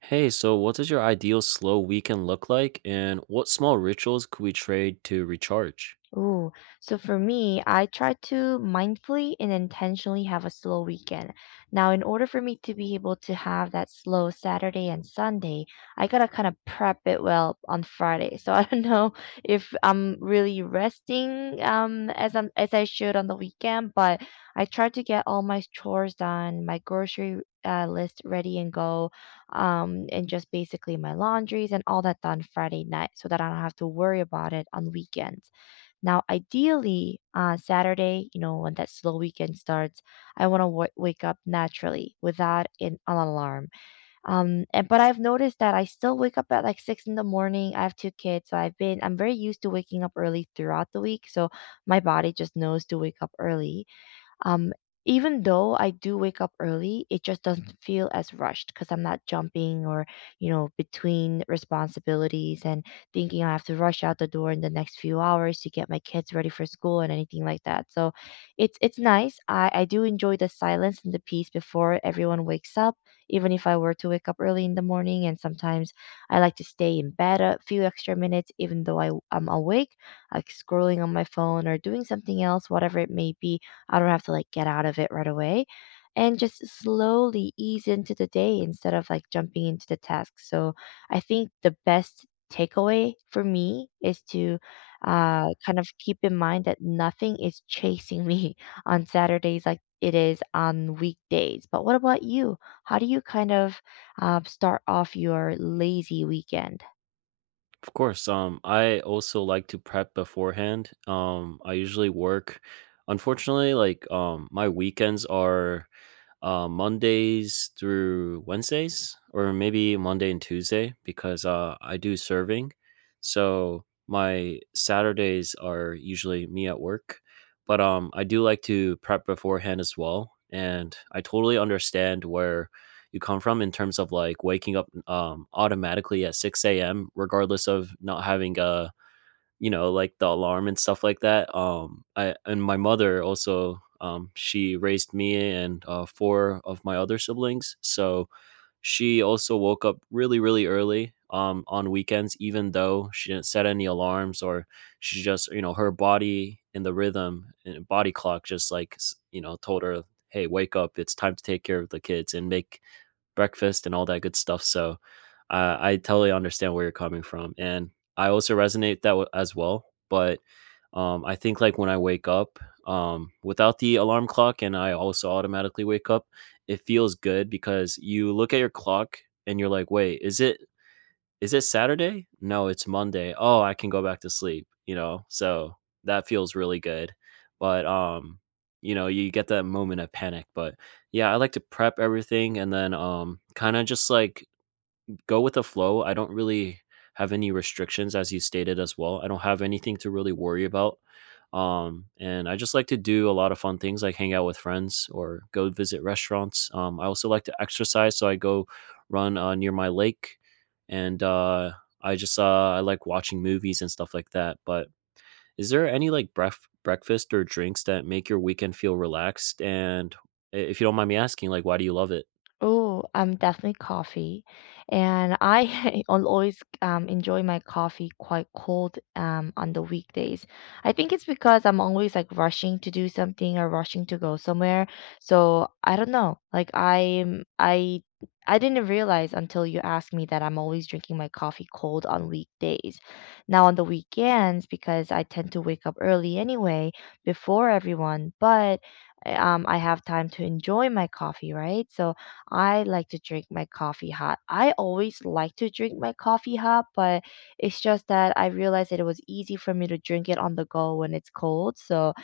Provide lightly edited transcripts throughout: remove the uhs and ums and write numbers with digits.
Hey, so what does your ideal slow weekend look like, and what small rituals could we trade to recharge? Ooh, so for me, I try to mindfully and intentionally have a slow weekend. Now, in order for me to be able to have that slow Saturday and Sunday, I gotta kind of prep it well on Friday. So I don't know if I'm really resting as I should on the weekend, but I try to get all my chores done, my grocery list ready and go, and just basically my laundries and all that done Friday night so that I don't have to worry about it on weekends. Now, ideally, on Saturday, you know, when that slow weekend starts, I want to wake up naturally without an alarm. And but I've noticed that I still wake up at like 6 in the morning. I have two kids, so I'm very used to waking up early throughout the week. So my body just knows to wake up early. Um, Even though I do wake up early, it just doesn't feel as rushed because I'm not jumping or, you know, between responsibilities and thinking I have to rush out the door in the next few hours to get my kids ready for school and anything like that. So it's nice. I do enjoy the silence and the peace before everyone wakes up, even if I were to wake up early in the morning. And sometimes I like to stay in bed a few extra minutes, even though I'm awake, like scrolling on my phone or doing something else, whatever it may be, I don't have to like get out of it right away and just slowly ease into the day instead of like jumping into the task. So I think the best takeaway for me is to kind of keep in mind that nothing is chasing me on Saturdays like it is on weekdays. But what about you? How do you kind of start off your lazy weekend? Of course, I also like to prep beforehand. I usually work. Unfortunately, my weekends are Mondays through Wednesdays, or maybe Monday and Tuesday, because I do serving. So my Saturdays are usually me at work, but I do like to prep beforehand as well. And I totally understand where you come from in terms of like waking up automatically at 6 a.m., regardless of not having a you know, like the alarm and stuff like that. I and my mother also, she raised me and four of my other siblings, so she also woke up really, really early on weekends, even though she didn't set any alarms or she just, you know, her body and the rhythm and body clock just like, you know, told her, hey, wake up, it's time to take care of the kids and make breakfast and all that good stuff. So I totally understand where you're coming from, and I also resonate that as well. But I think like when I wake up without the alarm clock, and I also automatically wake up, it feels good because you look at your clock and you're like, wait, is it Saturday? No, it's Monday. Oh, I can go back to sleep, you know? So that feels really good. But, you know, you get that moment of panic. But yeah, I like to prep everything and then, kind of just like go with the flow. I don't really have any restrictions as you stated as well. I don't have anything to really worry about. And I just like to do a lot of fun things like hang out with friends or go visit restaurants. I also like to exercise, so I go run near my lake and I just uh I like watching movies and stuff like that. But is there any like breakfast or drinks that make your weekend feel relaxed and if you don't mind me asking, like why do you love it? Oh, definitely coffee, and I always enjoy my coffee quite cold on the weekdays. I think it's because I'm always like rushing to do something or rushing to go somewhere. So I don't know. Like, I didn't realize until you asked me that I'm always drinking my coffee cold on weekdays. Now on the weekends, because I tend to wake up early anyway, before everyone, but I have time to enjoy my coffee, right? So I like to drink my coffee hot. I always like to drink my coffee hot, but it's just that I realized that it was easy for me to drink it on the go when it's cold. So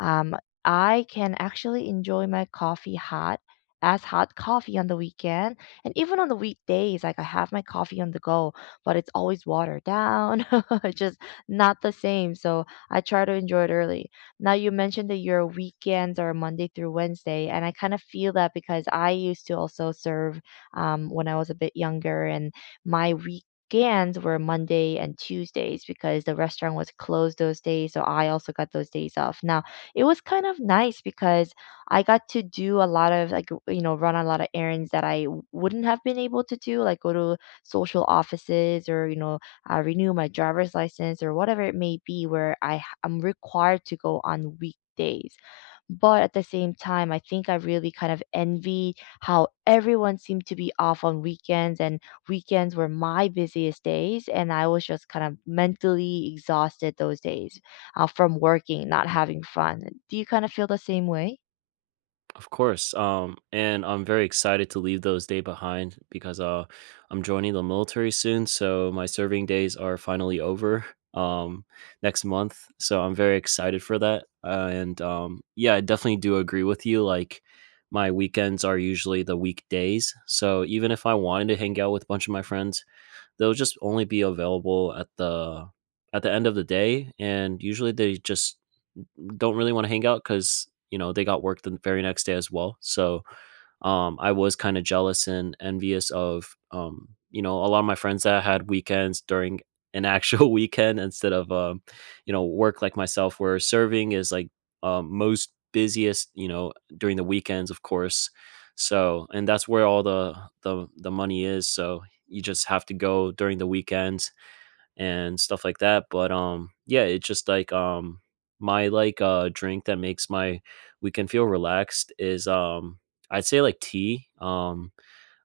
um, I can actually enjoy my coffee hot as hot coffee on the weekend. And even on the weekdays, like I have my coffee on the go, but it's always watered down. It's just not the same, so I try to enjoy it early. Now you mentioned that your weekends are Monday through Wednesday, and I kind of feel that because I used to also serve when I was a bit younger, and my weekends were Monday and Tuesdays because the restaurant was closed those days, so I also got those days off. Now it was kind of nice because I got to do a lot of, like, you know, run a lot of errands that I wouldn't have been able to do, like go to social offices or, you know, renew my driver's license or whatever it may be where I'm required to go on weekdays. But at the same time, I think I really kind of envy how everyone seemed to be off on weekends, and weekends were my busiest days and I was just kind of mentally exhausted those days from working, not having fun. Do you kind of feel the same way? Of course. And I'm very excited to leave those day behind because I'm joining the military soon. So my serving days are finally over um, next month. So I'm very excited for that. And yeah, I definitely do agree with you. Like my weekends are usually the weekdays. So even if I wanted to hang out with a bunch of my friends, they'll just only be available at the end of the day, and usually they just don't really want to hang out because you know they got work the very next day as well. So I was kind of jealous and envious of you know a lot of my friends that had weekends during an actual weekend instead of you know work like myself, where serving is like most busiest, you know, during the weekends, of course. So and that's where all the money is, so you just have to go during the weekends and stuff like that. But yeah, it's just like my like drink that makes my weekend feel relaxed is I'd say like tea.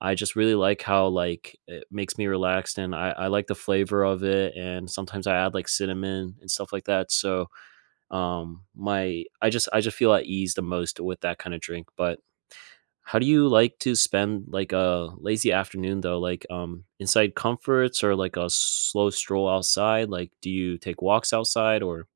I just really like how like it makes me relaxed, and I like the flavor of it, and sometimes I add like cinnamon and stuff like that. So my I just feel at ease the most with that kind of drink. But how do you like to spend like a lazy afternoon though? Like inside comforts or like a slow stroll outside? Like do you take walks outside or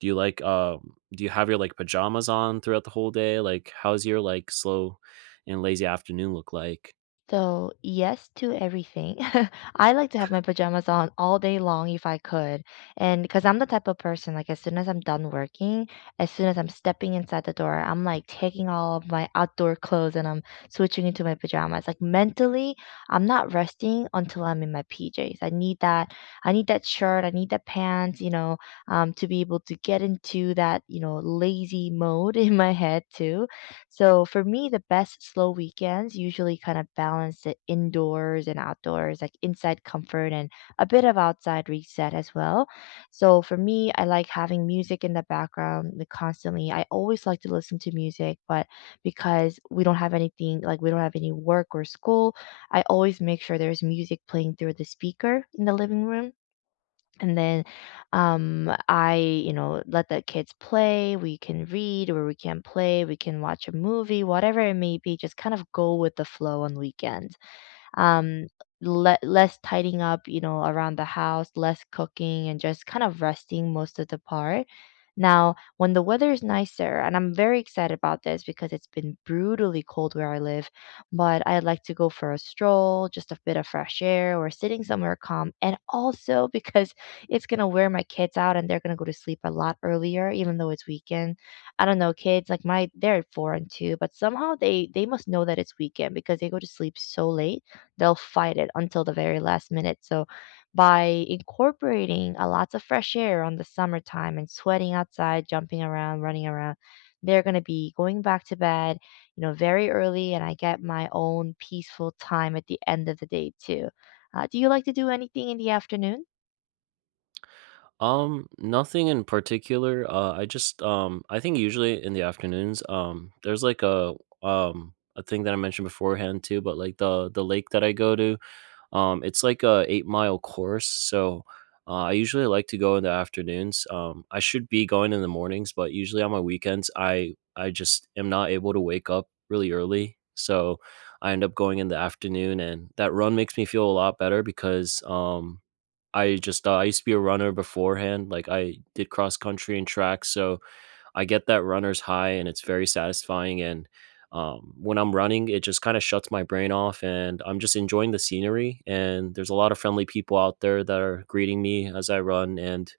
do you like do you have your like pajamas on throughout the whole day? Like how's your like slow and lazy afternoon look like? So, yes to everything. I like to have my pajamas on all day long if I could. And because I'm the type of person, like, as soon as I'm done working, as soon as I'm stepping inside the door, I'm like taking all of my outdoor clothes and I'm switching into my pajamas. Like, mentally, I'm not resting until I'm in my PJs. I need that. I need that shirt. I need that pants, you know, to be able to get into that, you know, lazy mode in my head too. So for me, the best slow weekends usually kind of balance the indoors and outdoors, like inside comfort and a bit of outside reset as well. So for me, I like having music in the background, like, constantly. I always like to listen to music, but because we don't have anything, like we don't have any work or school, I always make sure there's music playing through the speaker in the living room. And then, I, you know, let the kids play. We can read or we can play. We can watch a movie, whatever it may be. Just kind of go with the flow on weekends, um, less tidying up, you know, around the house, less cooking, and just kind of resting most of the part. Now, when the weather is nicer, and I'm very excited about this because it's been brutally cold where I live, but I like to go for a stroll, just a bit of fresh air, or sitting somewhere calm. And also because it's going to wear my kids out and they're going to go to sleep a lot earlier, even though it's weekend. I don't know, kids, like my, they're 4 and 2, but somehow they must know that it's weekend because they go to sleep so late, they'll fight it until the very last minute. So by incorporating a lots of fresh air on the summertime and sweating outside, jumping around, running around, they're going to be going back to bed, you know, very early, and I get my own peaceful time at the end of the day too. Do you like to do anything in the afternoon? Nothing in particular. I think usually in the afternoons there's like a thing that I mentioned beforehand too, but like the lake that I go to. It's like a 8 mile course, so I usually like to go in the afternoons. I should be going in the mornings, but usually on my weekends, I just am not able to wake up really early, so I end up going in the afternoon, and that run makes me feel a lot better because I used to be a runner beforehand. Like I did cross country and track, so I get that runner's high, and it's very satisfying. And when I'm running, it just kind of shuts my brain off, and I'm just enjoying the scenery. And there's a lot of friendly people out there that are greeting me as I run. And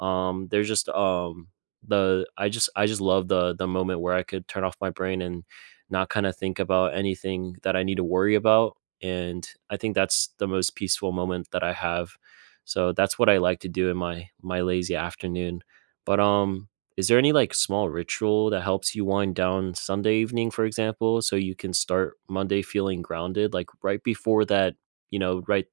there's just the I just love the moment where I could turn off my brain and not kind of think about anything that I need to worry about. And I think that's the most peaceful moment that I have. So that's what I like to do in my lazy afternoon. But is there any like small ritual that helps you wind down Sunday evening, for example, so you can start Monday feeling grounded? Like right before that, you know, right,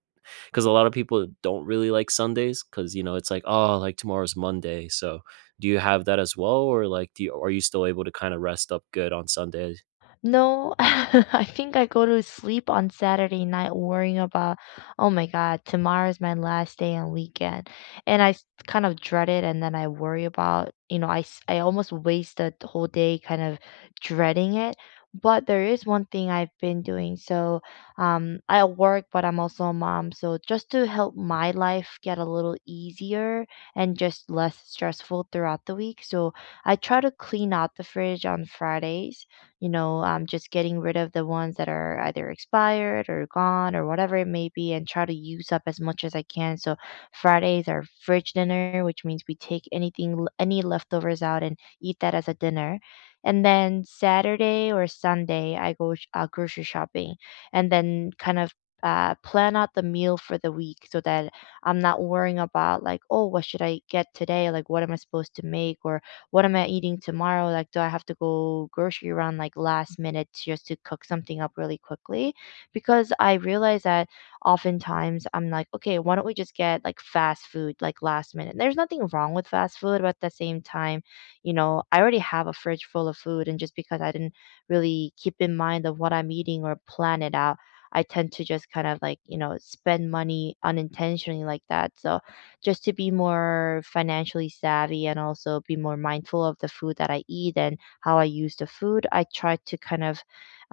because a lot of people don't really like Sundays because, you know, it's like, oh, like tomorrow's Monday. So do you have that as well? Or like, do you, are you still able to kind of rest up good on Sundays? No, I think I go to sleep on Saturday night worrying about, oh my God, tomorrow's my last day and weekend. And kind of dread it, and then I worry about, you know, I almost waste the whole day kind of dreading it. But there is one thing I've been doing. So I work, but I'm also a mom. So just to help my life get a little easier and just less stressful throughout the week. So I try to clean out the fridge on Fridays, you know, just getting rid of the ones that are either expired or gone or whatever it may be, and try to use up as much as I can. So Fridays are fridge dinner, which means we take anything, any leftovers out and eat that as a dinner. And then Saturday or Sunday, I go grocery shopping and then kind of plan out the meal for the week so that I'm not worrying about like, oh, what should I get today? Like, what am I supposed to make? Or what am I eating tomorrow? Like, do I have to go grocery run like last minute just to cook something up really quickly? Because I realize that oftentimes I'm like, okay, why don't we just get like fast food like last minute? There's nothing wrong with fast food, but at the same time, you know, I already have a fridge full of food, and just because I didn't really keep in mind of what I'm eating or plan it out, I tend to just kind of like, you know, spend money unintentionally like that. So just to be more financially savvy and also be more mindful of the food that I eat and how I use the food, I try to kind of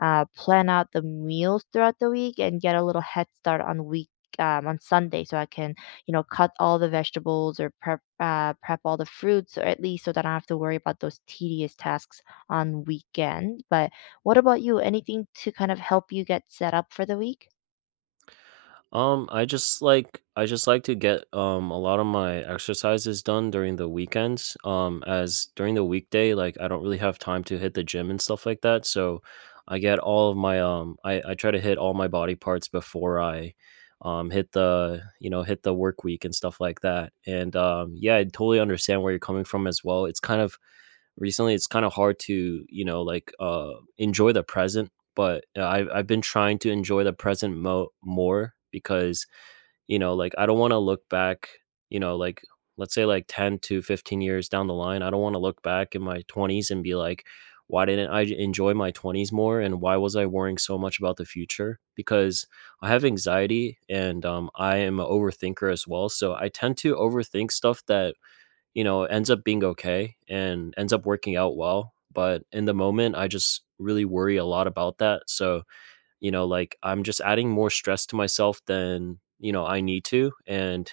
plan out the meals throughout the week and get a little head start on week, on Sunday, so I can, you know, cut all the vegetables or prep prep all the fruits, or at least so that I don't have to worry about those tedious tasks on weekend. But what about you? Anything to kind of help you get set up for the week? I just like to get a lot of my exercises done during the weekends. As during the weekday, like I don't really have time to hit the gym and stuff like that. So I get all of my I try to hit all my body parts before I hit the, you know, hit the work week and stuff like that. And yeah, I totally understand where you're coming from as well. It's kind of recently, it's kind of hard to, you know, like enjoy the present, but I've been trying to enjoy the present more because, you know, like I don't want to look back, you know, like let's say like 10 to 15 years down the line, I don't want to look back in my 20s and be like, why didn't I enjoy my 20s more, and why was I worrying so much about the future, because I have anxiety, and I am an overthinker as well, so I tend to overthink stuff that, you know, ends up being okay and ends up working out well. But in the moment, I just really worry a lot about that. So, you know, like I'm just adding more stress to myself than, you know, I need to. And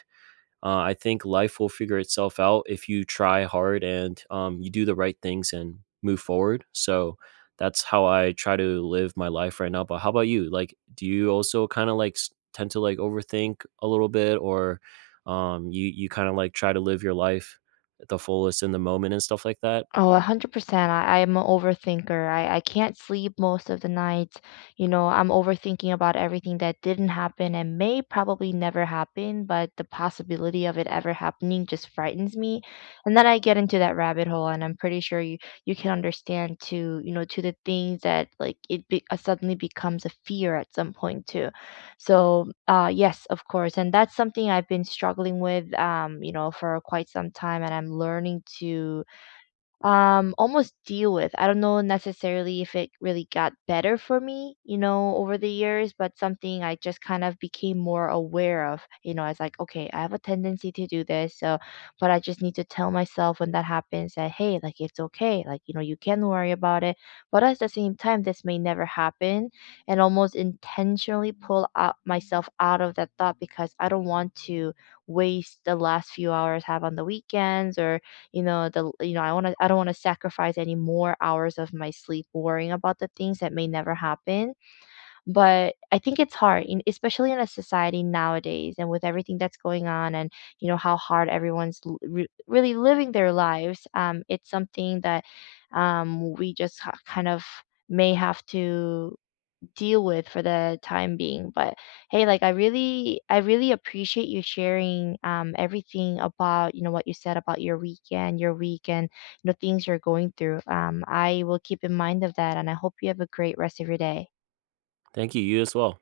I think life will figure itself out if you try hard, and you do the right things and move forward. So that's how I try to live my life right now. But how about you? Like, do you also kind of like tend to like overthink a little bit, or you kind of like try to live your life at the fullest in the moment and stuff like that? Oh, 100%. I'm an overthinker. I can't sleep most of the night. You know, I'm overthinking about everything that didn't happen and may probably never happen, but the possibility of it ever happening just frightens me. And then I get into that rabbit hole, and I'm pretty sure you, you can understand to, you know, to the things that like it be, suddenly becomes a fear at some point too. So, yes, of course. And that's something I've been struggling with, you know, for quite some time, and I'm learning to almost deal with. I don't know necessarily if it really got better for me, you know, over the years, but something I just kind of became more aware of, you know, as like, okay, I have a tendency to do this, so but I just need to tell myself when that happens that hey, like it's okay, like, you know, you can worry about it, but at the same time this may never happen, and almost intentionally pull out myself out of that thought because I don't want to waste the last few hours I have on the weekends, or you know, the you know, I want to I don't want to sacrifice any more hours of my sleep worrying about the things that may never happen. But I think it's hard, in, especially in a society nowadays and with everything that's going on, and, you know, how hard everyone's really living their lives. It's something that we just kind of may have to deal with for the time being. But hey, like I really appreciate you sharing everything about, you know, what you said about your weekend, your week, and you know, things you're going through. I will keep in mind of that, and I hope you have a great rest of your day. Thank you. You as well.